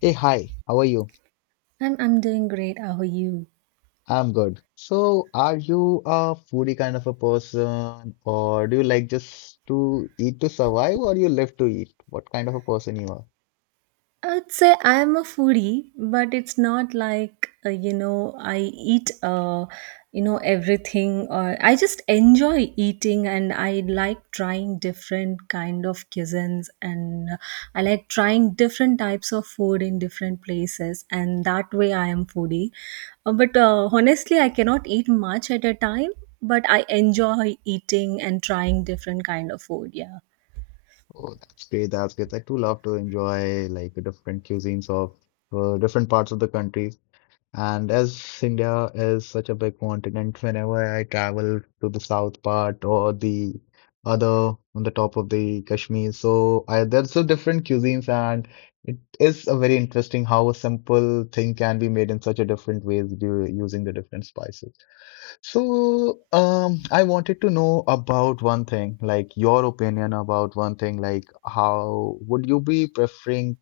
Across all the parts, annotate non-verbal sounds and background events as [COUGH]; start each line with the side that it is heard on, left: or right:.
left: Hey, hi, how are you?
right: And I'm doing great. How are you?
left: I'm good. So, are you a foodie kind of a person, or do you like just to eat to survive, or you live to eat? What kind of a person you are?
right: I would say I am a foodie, but it's not like, I eat, everything. Or I just enjoy eating and I like trying different kind of cuisines, and I like trying different types of food in different places, and that way I am foodie. But honestly, I cannot eat much at a time, but I enjoy eating and trying different kind of food. Yeah.
left: Oh, that's great, that's great. I too love to enjoy like different cuisines of different parts of the country. And as India is such a big continent, whenever I travel to the south part or the other on the top of the Kashmir, so there's so different cuisines, and it is a very interesting how a simple thing can be made in such a different ways using the different spices. So, I wanted to know about one thing, like your opinion about one thing, like how would you be preferring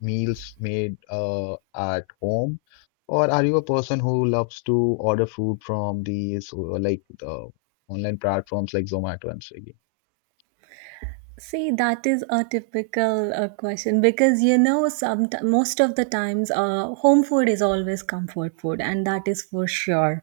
left: meals made at home? Or are you a person who loves to order food from these like the online platforms like Zomato and Swiggy?
right: See, that is a typical question because some most of the times, home food is always comfort food, and that is for sure.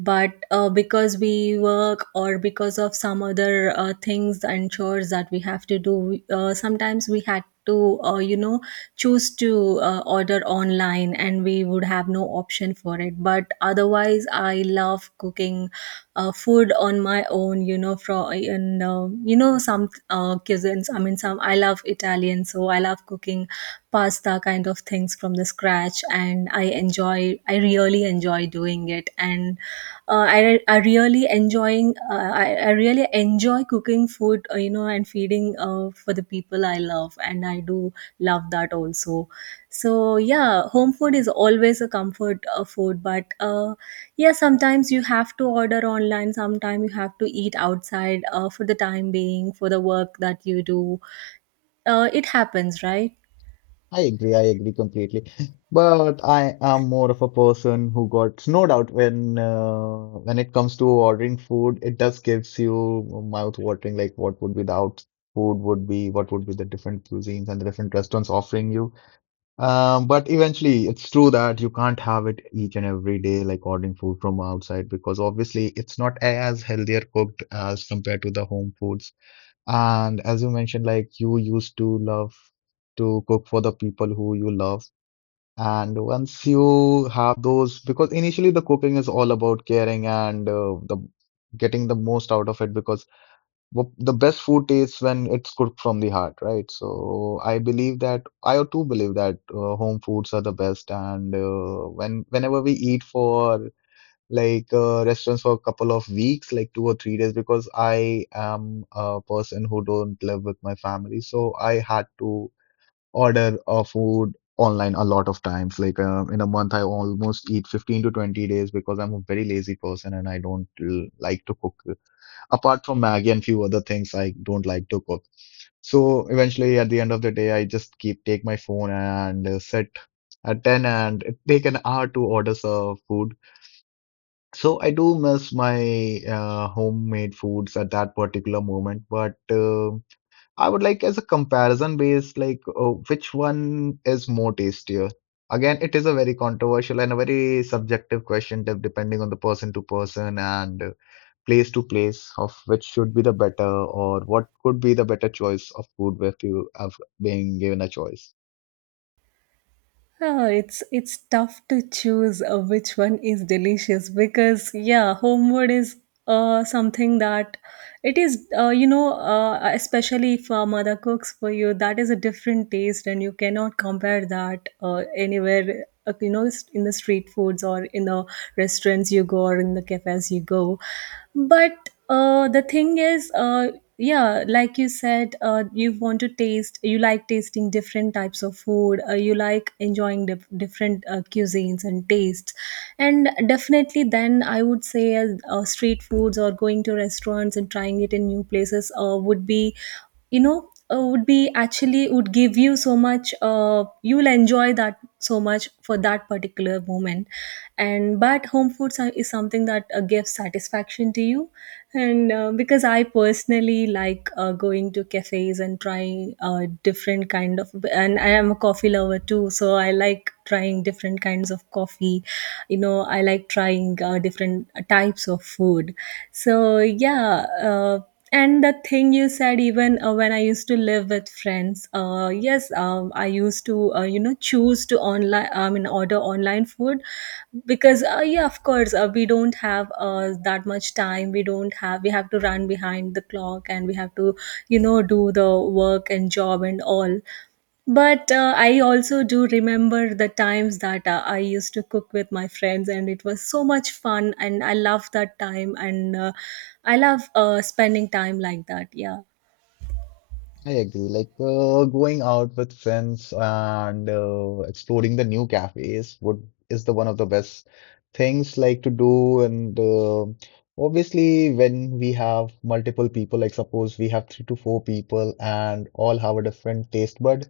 right: But because we work or because of some other things and chores that we have to do, sometimes we had to, choose to order online, and we would have no option for it. But otherwise, I love cooking food on my own, from, and some cuisines, I mean, some, I love Italian, so I love cooking pasta kind of things from the scratch, and I really enjoy doing it. And I really enjoying I really enjoy cooking food, and feeding for the people I love, and I do love that also. So yeah, home food is always a comfort food. But yeah, sometimes you have to order online, sometimes you have to eat outside for the time being, for the work that you do. It happens, right?
left: I agree completely. [LAUGHS] But I am more of a person who got snowed out when it comes to ordering food. It does gives you mouth watering, like what would be the out food would be, what would be the different cuisines and the different restaurants offering you. But eventually, it's true that you can't have it each and every day, like ordering food from outside, because obviously it's not as healthier cooked as compared to the home foods. And as you mentioned, like you used to love to cook for the people who you love. And once you have those, because initially the cooking is all about caring and the getting the most out of it, because the best food tastes when it's cooked from the heart, right? So I believe that I too believe that home foods are the best, and whenever we eat for like restaurants for a couple of weeks, like 2 or 3 days, because I am a person who don't live with my family, so I had to order food online a lot of times. Like in a month, I almost eat 15 to 20 days because I'm a very lazy person and I don't like to cook apart from Maggie and few other things I don't like to cook. So eventually, at the end of the day, I just keep take my phone and sit at 10 and it take an hour to order some food. So I do miss my homemade foods at that particular moment, but I would like as a comparison base, like which one is more tastier? Again, it is a very controversial and a very subjective question, depending on the person to person and place to place of which should be the better or what could be the better choice of food if you have been given a choice.
right: Ah, it's tough to choose which one is delicious, because yeah, homemade is something that it is, especially if a mother cooks for you, that is a different taste and you cannot compare that anywhere, in the street foods or in the restaurants you go or in the cafes you go. But the thing is, yeah, like you said, you want to taste, you like tasting different types of food, you like enjoying different cuisines and tastes, and definitely then I would say, street foods or going to restaurants and trying it in new places would be, would be actually, would give you so much, you will enjoy that so much for that particular moment. And but home foods is something that gives satisfaction to you. And because I personally like going to cafes and trying different kind of, and I am a coffee lover too, so I like trying different kinds of coffee. You know, I like trying different types of food. So yeah, and the thing you said, even when I used to live with friends, yes, I used to choose to online, I mean, order online food, because yeah, of course, we don't have that much time, we don't have, we have to run behind the clock, and we have to, do the work and job and all. But I also do remember the times that I used to cook with my friends, and it was so much fun. And I love that time. And I love spending time like that. Yeah.
left: I agree. Like going out with friends and exploring the new cafes would is the one of the best things like to do. And obviously, when we have multiple people, like suppose we have three to four people and all have a different taste bud,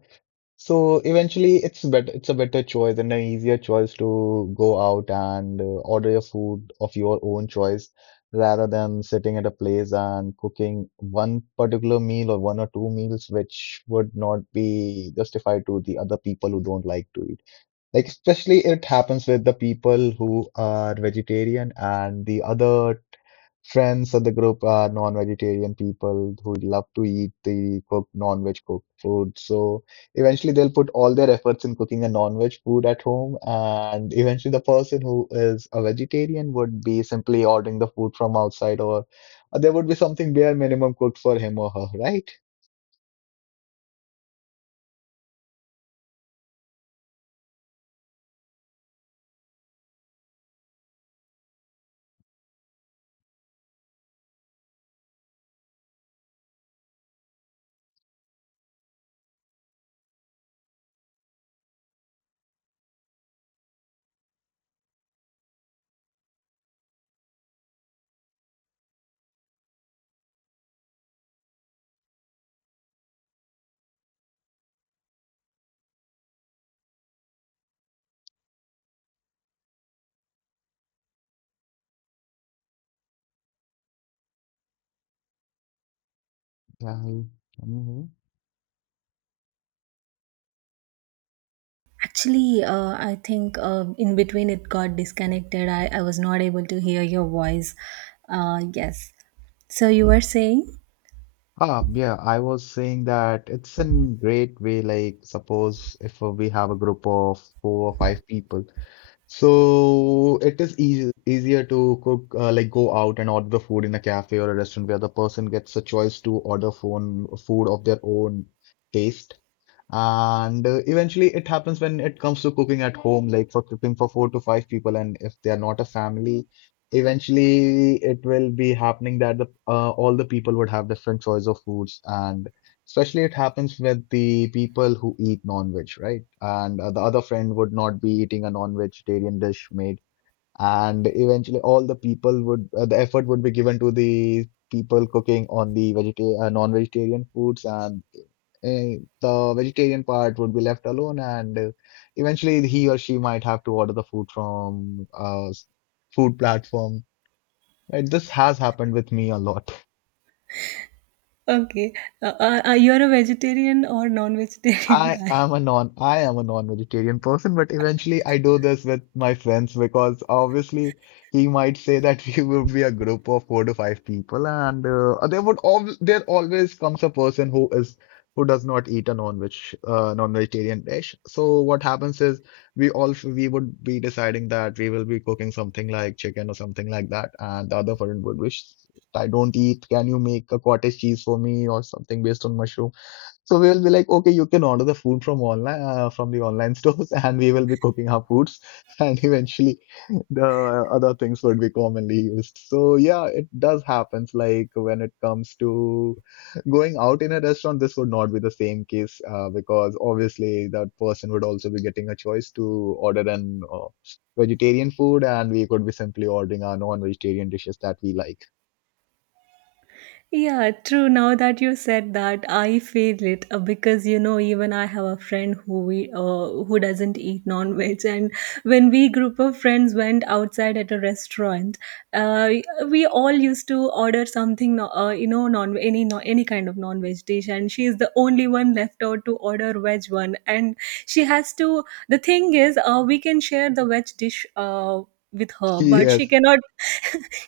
left: so eventually, it's better. It's a better choice and an easier choice to go out and order your food of your own choice rather than sitting at a place and cooking one particular meal or one or two meals, which would not be justified to the other people who don't like to eat. Like especially it happens with the people who are vegetarian and the other friends at the group are non-vegetarian people who love to eat the cooked non-veg cooked food. So eventually they'll put all their efforts in cooking a non-veg food at home, and eventually the person who is a vegetarian would be simply ordering the food from outside, or there would be something bare minimum cooked for him or her, right? Yeah. Mhm.
right: Actually, I think in between it got disconnected. I was not able to hear your voice. Yes. So you were saying?
left: Ah, yeah, I was saying that it's in great way. Like, suppose if we have a group of four or five people, so it is easier to cook, like go out and order the food in a cafe or a restaurant where the person gets a choice to order phone food of their own taste. And eventually, it happens when it comes to cooking at home, like for cooking for four to five people. And if they are not a family, eventually it will be happening that the all the people would have different choice of foods. And especially, it happens with the people who eat non-veg, right? And the other friend would not be eating a non-vegetarian dish made and eventually all the people would the effort would be given to the people cooking on the vegeta non-vegetarian foods and the vegetarian part would be left alone and eventually he or she might have to order the food from food platform. Right? This has happened with me a lot.
right: Okay. You're a vegetarian or non vegetarian [LAUGHS] guy?
left: I am a non-vegetarian person, but eventually I do this with my friends because obviously he might say that [LAUGHS] we would be a group of four to five people, and there would al there always comes a person who is who does not eat a non-vegetarian dish. So what happens is we would be deciding that we will be cooking something like chicken or something like that, and the other person would wish I don't eat. Can you make a cottage cheese for me or something based on mushroom? So we will be like, okay, you can order the food from online from the online stores, [LAUGHS] and we will be cooking our foods, [LAUGHS] and eventually the other things would be commonly used. So yeah, it does happens. Like when it comes to going out in a restaurant, this would not be the same case because obviously that person would also be getting a choice to order an vegetarian food, and we could be simply ordering our non-vegetarian dishes that we like. [LAUGHS]
right: Yeah, true. Now that you said that, I feel it, because you know, even I have a friend who we who doesn't eat non-veg, and when we group of friends went outside at a restaurant, uh, we all used to order something, no- you know, non any no, any kind of non-veg dish, and she is the only one left out to order veg one, and she has to. The thing is, we can share the veg dish with her, but she
left: Yes,
right: cannot,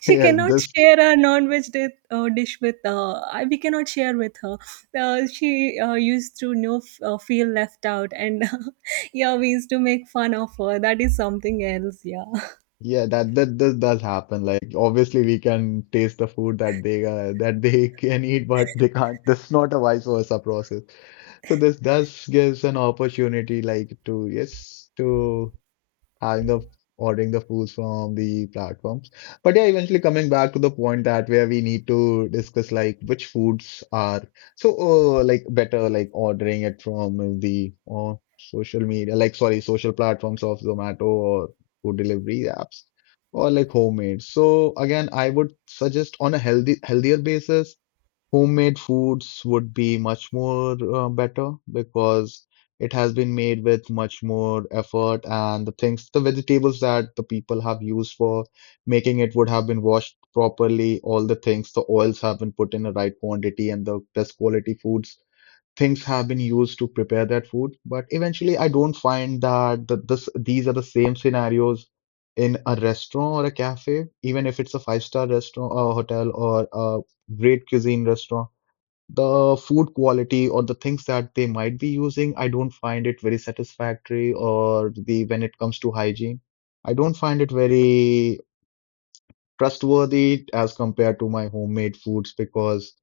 right: she
left: yes,
right: cannot
left: this.
right: share a non-veg dish with we cannot share with her. She used to, feel left out, and [LAUGHS] yeah, we used to make fun of her. That is something else. Yeah.
left: Yeah, that this does happen. Like obviously we can taste the food that they that [LAUGHS] they can eat, but they can't. This is not a vice versa process. So this does gives an opportunity like to yes to having the ordering the foods from the platforms. But yeah, eventually coming back to the point that where we need to discuss like which foods are so like better like ordering it from the social media like sorry social platforms of Zomato or food delivery apps or like homemade. So again, I would suggest on a healthy healthier basis homemade foods would be much more better because it has been made with much more effort, and the things, the vegetables that the people have used for making it would have been washed properly. All the things, the oils have been put in the right quantity, and the best quality foods. Things have been used to prepare that food, but eventually, I don't find that these are the same scenarios in a restaurant or a cafe, even if it's a five-star restaurant or hotel or a great cuisine restaurant the food quality or the things that they might be using, I don't find it very satisfactory or the when it comes to hygiene, I don't find it very trustworthy as compared to my homemade foods because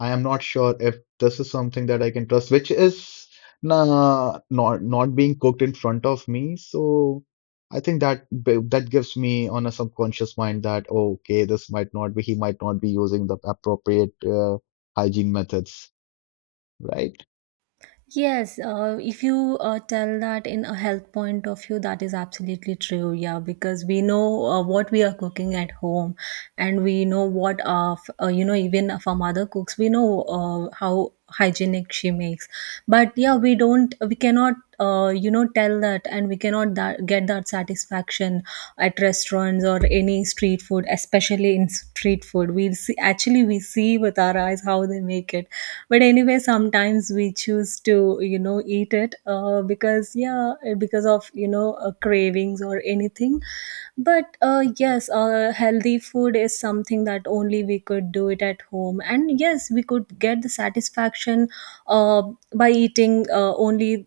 left: I am not sure if this is something that I can trust, which is nah, not being cooked in front of me. So I think that gives me on a subconscious mind that oh, okay, this might not be he might not be using the appropriate hygiene methods. Right.
right: Yes, if you tell that in a health point of view, that is absolutely true. Yeah, because we know what we are cooking at home, and we know what our f- you know even if our mother cooks, we know how hygienic she makes. But yeah, we cannot tell that, and we cannot get that satisfaction at restaurants or any street food, especially in street food. We see with our eyes how they make it. But anyway, sometimes we choose to, eat it, because yeah, because of cravings or anything. But yes, healthy food is something that only we could do it at home, and yes, we could get the satisfaction uh, by eating only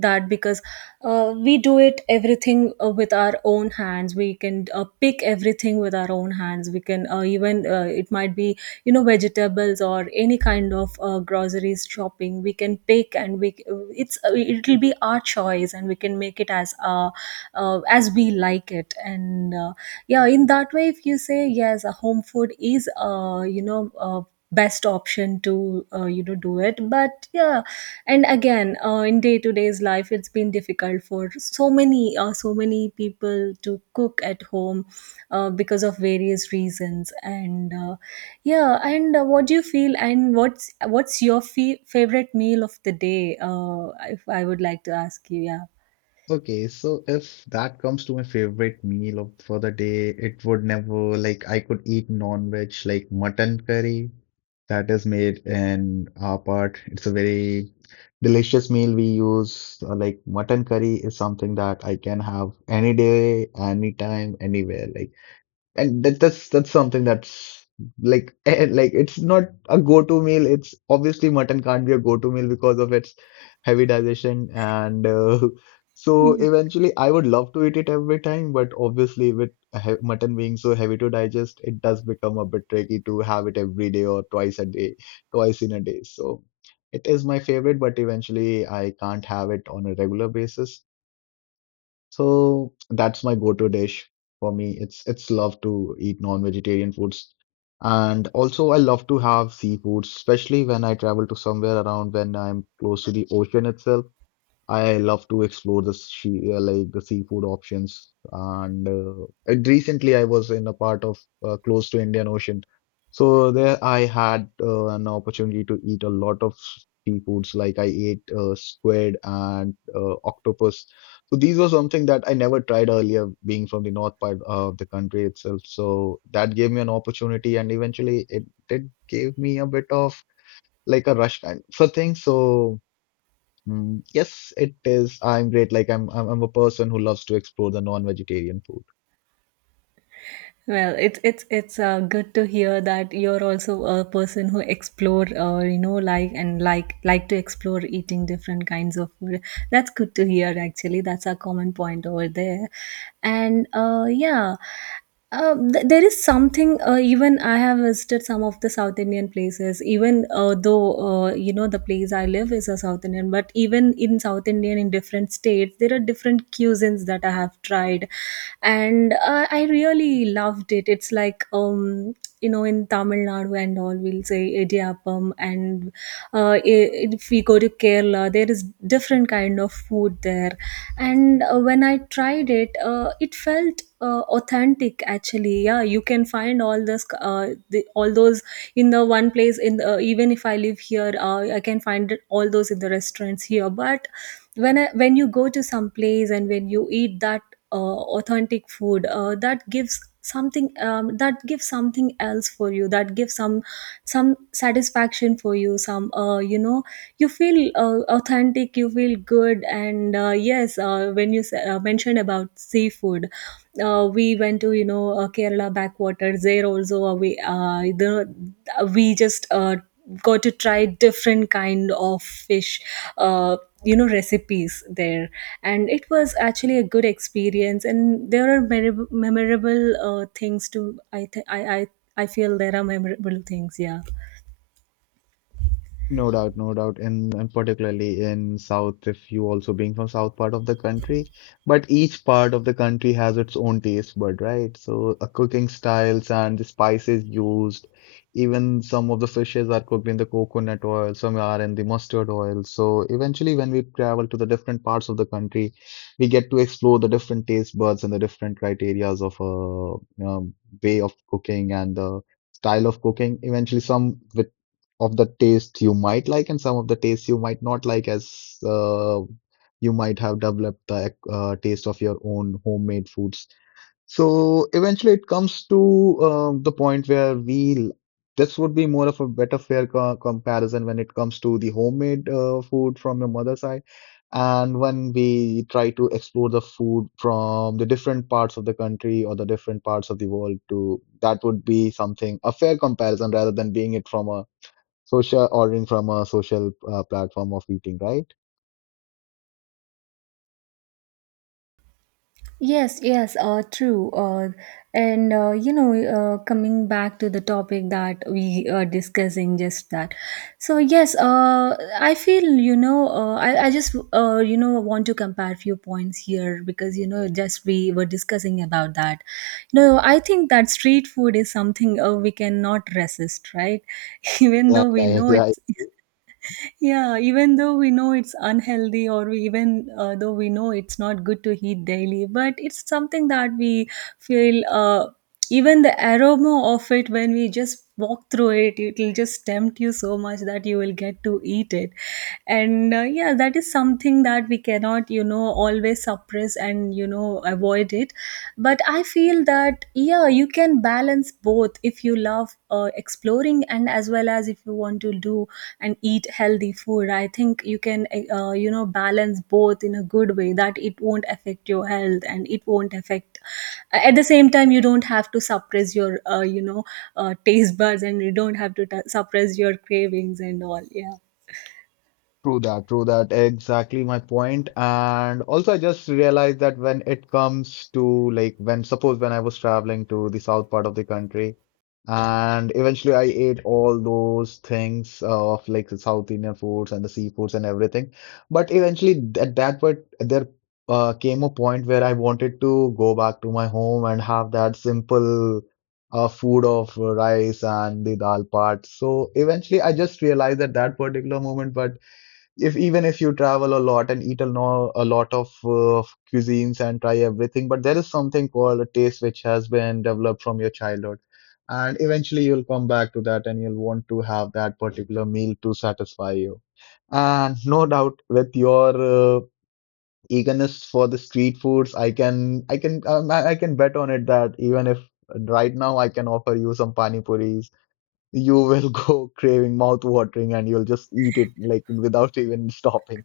right: that, because we do it everything with our own hands, we can pick everything with our own hands, we can even it might be, vegetables or any kind of groceries shopping, we can pick, and we it's it'll be our choice, and we can make it as we like it. And yeah, in that way, if you say, yes, a home food is best option to do it. But yeah, and again in day to day's life, it's been difficult for so many so many people to cook at home, because of various reasons. And yeah. And what do you feel, and what's your favorite meal of the day, if I would like to ask you? Yeah.
left: Okay, so if that comes to my favorite meal of for the day, it would never like I could eat non-veg like mutton curry that is made in our part. It's a very delicious meal we use. Like mutton curry is something that I can have any day, anytime, anywhere. Like and that's something that's like [LAUGHS] eh, like it's not a go-to meal. It's obviously mutton can't be a go-to meal because of its heavy digestion, and [LAUGHS] so eventually I would love to eat it every time, but obviously with he mutton being so heavy to digest, it does become a bit tricky to have it every day or twice a day, twice in a day. So it is my favorite, but eventually I can't have it on a regular basis. So that's my go-to dish for me. It's love to eat non-vegetarian foods. And also I love to have seafood, especially when I travel to somewhere around when I'm close to the ocean itself. I love to explore the sea, like the seafood options. And recently, I was in a part of close to Indian Ocean, so there I had an opportunity to eat a lot of seafoods. Like I ate squid and octopus. So these were something that I never tried earlier, being from the north part of the country itself. So that gave me an opportunity, and eventually, it did gave me a bit of like a rush kind for things. So. Mm, yes, it is. I'm great. Like I'm a person who loves to explore the non-vegetarian food.
right: Well, it's good to hear that you're also a person who explore, you know, like and like like to explore eating different kinds of food. That's good to hear. Actually, that's a common point over there. And yeah, there is some something, even I have visited some of the south Indian places, even though the place I live is a south Indian, but even in south Indian in different states there are different cuisines that I have tried, and I really loved it. It's like, you know, in Tamil Nadu and all, we'll say idiyappam, and uh, i- if we go to Kerala, there is different kind of food there. And when I tried it, it felt authentic, actually. Yeah, you can find all this, all those in the one place, even if I live here, I can find all those in the restaurants here. But when you go to some place and when you eat that authentic food, that gives something, that gives something else for you, that gives some satisfaction for you, some, you feel authentic, you feel good. And yes, when you mentioned about seafood, we went to, Kerala backwaters. There also we just got to try different kind of fish. Uh, recipes there, and it was actually a good experience, and there are memorable, memorable things to. I th- I feel there are memorable things. Yeah.
left: No doubt, no doubt, and particularly in South, if you also being from South part of the country, but each part of the country has its own taste bud, right? So cooking styles and the spices used, even some of the fishes are cooked in the coconut oil, some are in the mustard oil. So eventually, when we travel to the different parts of the country, we get to explore the different taste buds and the different criterias of a way of cooking and the style of cooking. Eventually, some with of the taste you might like and some of the taste you might not like, as you might have developed the taste of your own homemade foods. So eventually, it comes to the point where we this would be more of a better fair co comparison when it comes to the homemade food from your mother's side. And when we try to explore the food from the different parts of the country or the different parts of the world to that would be something a fair comparison rather than being it from a social ordering from a social platform of eating, right?
right: Yes, yes, true. And coming back to the topic that we are discussing, just that. So yes, I feel, you know, I just want to compare few points here, because you know, just we were discussing about that. No, I think that street food is something we cannot resist, right? [LAUGHS] Even
left: Like
right: though we know
left: I
right: it's yeah, even though we know it's unhealthy, or we even though we know it's not good to eat daily, but it's something that we feel. Even the aroma of it, when we just walk through it, it'll just tempt you so much that you will get to eat it. And yeah, that is something that we cannot, you know, always suppress and avoid it. But I feel that, yeah, you can balance both if you love exploring and as well as if you want to do and eat healthy food. I think you can balance both in a good way, that it won't affect your health and it won't affect, at the same time, you don't have to suppress your uh, you know taste buds, and you don't have to suppress your cravings and all. Yeah,
left: True that, true that, exactly my point. And also, I just realized that when it comes to like when suppose when I was traveling to the south part of the country. And eventually, I ate all those things of like the South Indian foods and the seafoods and everything. But eventually, at that point, there came a point where I wanted to go back to my home and have that simple food of rice and the dal part. So eventually, I just realized at that particular moment, but if even if you travel a lot and eat a, no, a lot of cuisines and try everything, but there is something called a taste which has been developed from your childhood. And eventually you'll come back to that and you'll want to have that particular meal to satisfy you. And no doubt with your eagerness for the street foods, I can I can I can bet on it that even if right now I can offer you some pani puris you will [LAUGHS] go craving mouth watering and you'll just eat it like without even [LAUGHS] stopping.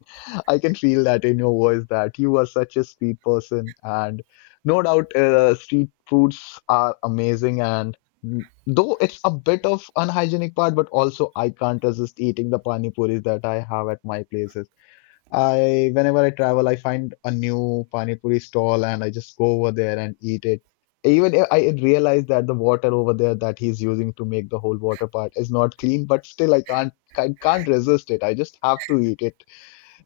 left: I can feel that in your voice that you are such a street person, and no doubt street foods are amazing, and though it's a bit of unhygienic part, but also I can't resist eating the pani puris that I have at my places. I Whenever I travel, I find a new pani puri stall and I just go over there and eat it. Even if I realized that the water over there that he's using to make the whole water part is not clean, but still I can't resist it. I just have to eat it.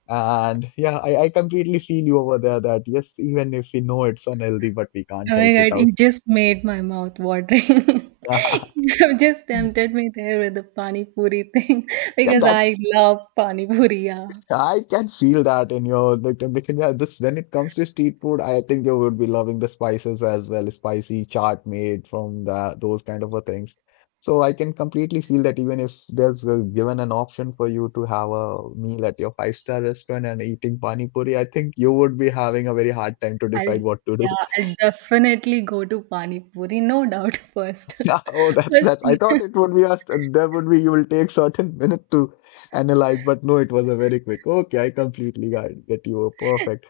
left: And yeah, I completely feel you over there that yes, even if we know it's unhealthy, but we can't
right: oh my
left: help it
right: god,
left: out.
right: it just made my mouth watering. [LAUGHS]
left: [LAUGHS]
right: You have just tempted me there with the pani puri thing [LAUGHS]
left: Yeah,
right: because
left: that's.
right: I love pani puri. Yeah.
left: I can feel that in your Vikram. Because yeah, this when it comes to street food, I think you would be loving the spices as well, spicy chaat made from that those kind of a things. So I can completely feel that even if there's a, given an option for you to have a meal at your five-star restaurant and eating pani puri, I think you would be having a very hard time to decide
right: I'll,
left: what to
right: yeah,
left: do. [LAUGHS]
right: I'll definitely go to pani puri, no doubt. [LAUGHS] First.
left: Yeah, oh,
right: [LAUGHS]
left: that's
right: First
left: that's. I thought
right: thing.
left: it would be us. There would be you will take certain [LAUGHS] minute to analyze, but no, it was a very quick. Okay, I completely got get you. Perfect.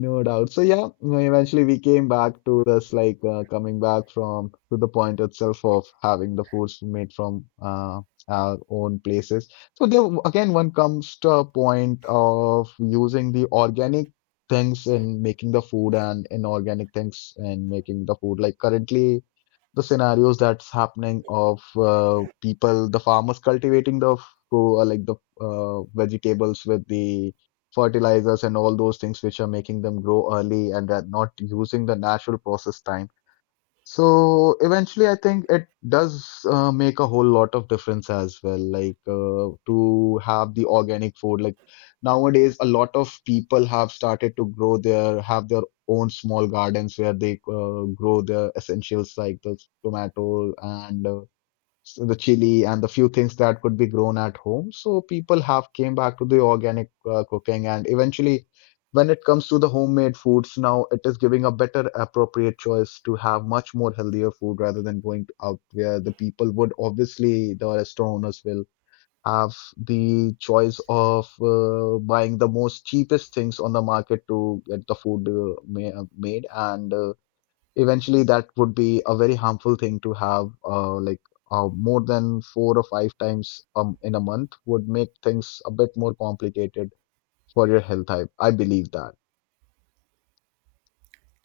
left: No doubt. So yeah, eventually we came back to this like coming back from to the point itself of having the foods made from our own places. So there again one comes to a point of using the organic things in making the food and inorganic things in making the food. Like currently the scenarios that's happening of people, the farmers cultivating the like the vegetables with the fertilizers and all those things which are making them grow early and are not using the natural process time. So eventually, I think it does make a whole lot of difference as well. Like to have the organic food. Like nowadays, a lot of people have started to grow their have their own small gardens where they grow their essentials like the tomato and so the chili and the few things that could be grown at home. So people have came back to the organic cooking, and eventually, when it comes to the homemade foods, now it is giving a better appropriate choice to have much more healthier food rather than going to out where the people would obviously the restaurant owners will have the choice of buying the most cheapest things on the market to get the food made, and eventually, that would be a very harmful thing to have, like more than four or five times in a month would make things a bit more complicated for your health type. I believe that.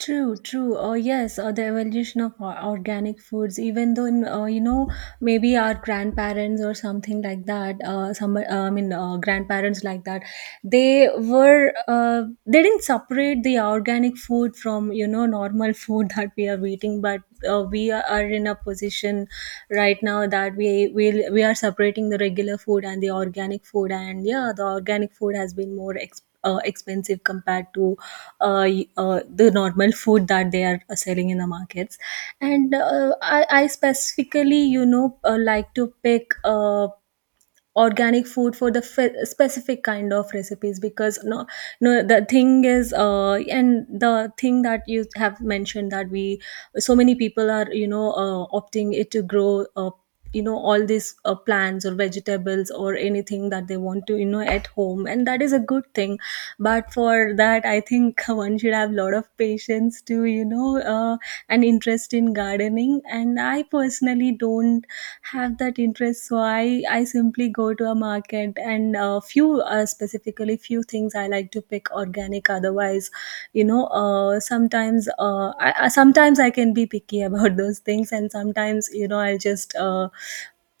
right: True, true. Yes, the evolution of organic foods, even though, in, maybe our grandparents or something like that, grandparents like that, they were, they didn't separate the organic food from, you know, normal food [LAUGHS] that we are eating. But we are in a position right now that we are separating the regular food and the organic food. And yeah, the organic food has been more expensive compared to the normal food that they are selling in the markets. And I specifically, you know, like to pick organic food for the specific kind of recipes. Because no, no, the thing is, and the thing that you have mentioned, that we so many people are, you know, opting it to grow all these plants or vegetables or anything that they want to, you know, at home. And that is a good thing, but for that I think [LAUGHS] one should have a lot of patience, to, an interest in gardening. And I personally don't have that interest, so I simply go to a market and few, specifically few things I like to pick organic. Otherwise, sometimes, sometimes I can be picky [LAUGHS] about those things. And sometimes, you know, I'll just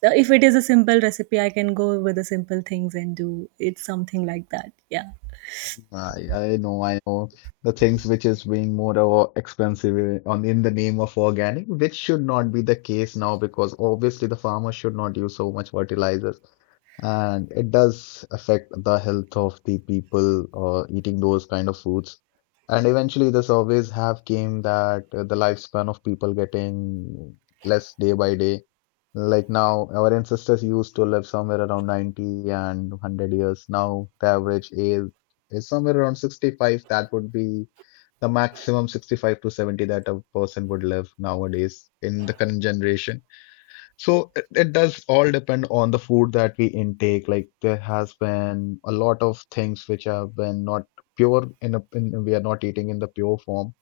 right: if it is a simple recipe, I can go with the simple things and do it, something like that. Yeah.
left: I know, I know the things which is being more expensive on in the name of organic, which should not be the case now because obviously the farmer should not use so much fertilizers. And it does affect the health of the people eating those kind of foods. And eventually, the surveys have came that the lifespan of people getting less day by day. Like now, our ancestors used to live somewhere around 90 and 100 years. Now, the average age is somewhere around 65. That would be the maximum 65 to 70 that a person would live nowadays in the current generation. So it does all depend on the food that we intake. Like there has been a lot of things which have been not pure we are not eating in the pure form.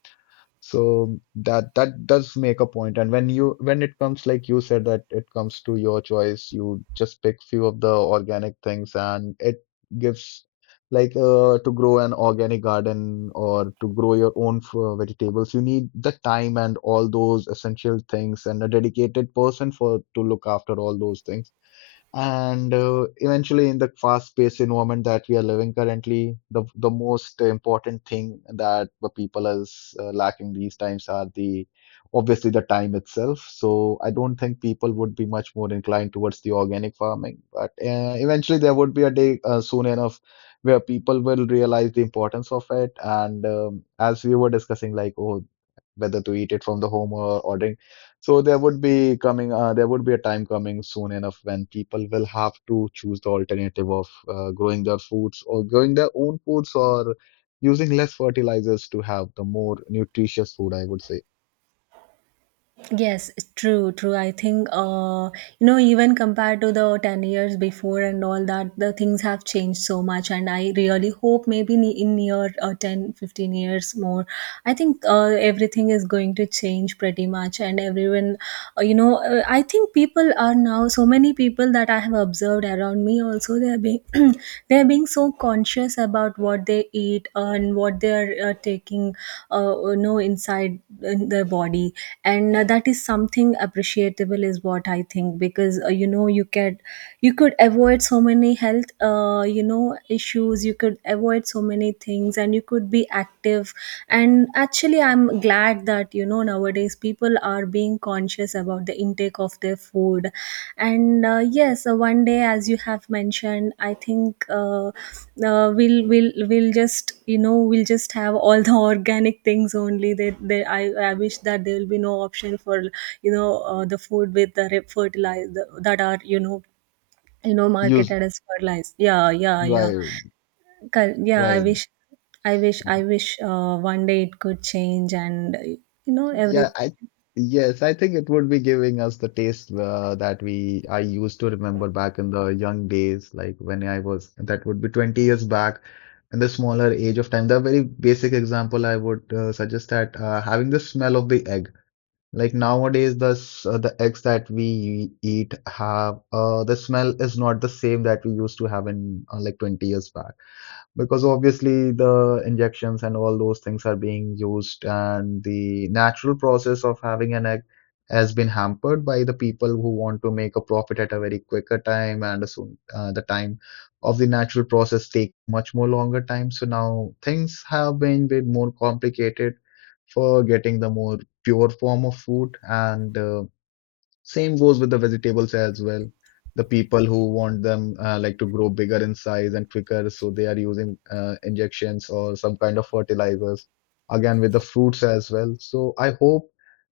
left: So that does make a point. And when it comes, like you said, that it comes to your choice, you just pick few of the organic things, and it gives like to grow an organic garden or to grow your own vegetables. You need the time and all those essential things, and a dedicated person for to look after all those things. And eventually, in the fast-paced environment that we are living currently, the most important thing that the people is lacking these times are the obviously the time itself. So I don't think people would be much more inclined towards the organic farming. But eventually, there would be a day soon enough where people will realize the importance of it. And as we were discussing, like, oh, whether to eat it from the home or ordering, so there would be a time coming soon enough when people will have to choose the alternative of growing their foods or growing their own foods or using less fertilizers to have the more nutritious food, I would say.
right: Yes, true, true. I think, even compared to the 10 years before and all that, the things have changed so much. And I really hope maybe in near 10, 15 years more, I think everything is going to change pretty much. And everyone, I think people are now, so many people that I have observed around me also, they are being [CLEARS THROAT] they're being so conscious about what they eat and what they're taking, inside in their body. And that is something appreciable, is what I think. Because, you can, you could avoid so many health issues, you could avoid so many things, and you could be active. And actually, I'm glad that, you know, nowadays people are being conscious about the intake of their food. And yes, one day, as you have mentioned, I think, uh, we'll we'll just, you know, we'll just have all the [LAUGHS] organic things only. That there I wish that there will be no option for, the food with the fertilizer that are, you know, you know
left: Use,
right: marketed as fertilized. Yeah, yeah, yeah.
left: right,
right: Yeah, I
left: right.
right: wish, I wish one day it could change. And, you know, every
left: Yeah, I yes, I think it would be giving us the taste that we I used to remember back in the young days, like when I was that would be 20 years back in the smaller age of time. The very basic example I would suggest that having the smell of the egg. Like nowadays, the eggs that we eat have the smell is not the same that we used to have in like 20 years back because obviously the injections and all those things are being used and the natural process of having an egg has been hampered by the people who want to make a profit at a very quicker time and soon the time of the natural process take much more longer time so now things have been bit more complicated for getting the more pure form of food, and same goes with the vegetables as well. The people who want them like to grow bigger in size and quicker, so they are using injections or some kind of fertilizers. Again, with the fruits as well. So I hope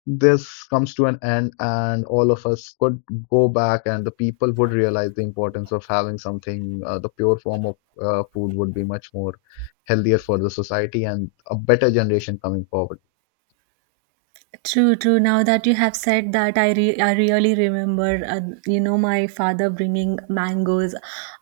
left: this comes to an end and all of us could go back and the people would realize the importance of having something, the pure form of food would be much more healthier for the society and a better generation coming forward.
right: true, true. Now that you have said that, I I really remember, my father bringing mangoes.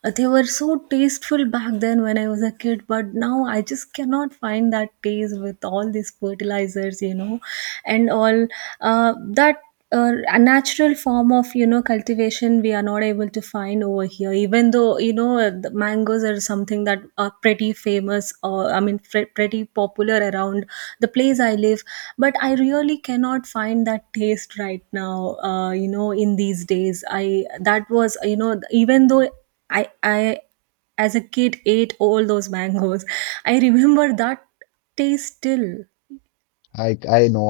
right: They were so tasteful back then when I was a kid, but now I just cannot find that taste with all these fertilizers, you know, and all that a natural form of, you know, cultivation. We are not able to find over here, even though, you know, the mangoes are something that are pretty famous, or I mean pretty popular around the place I live. But I really cannot find that taste right now, in these days. I That was, you know, even though I as a kid ate all those [LAUGHS] mangoes, I remember that taste still.
left: I know.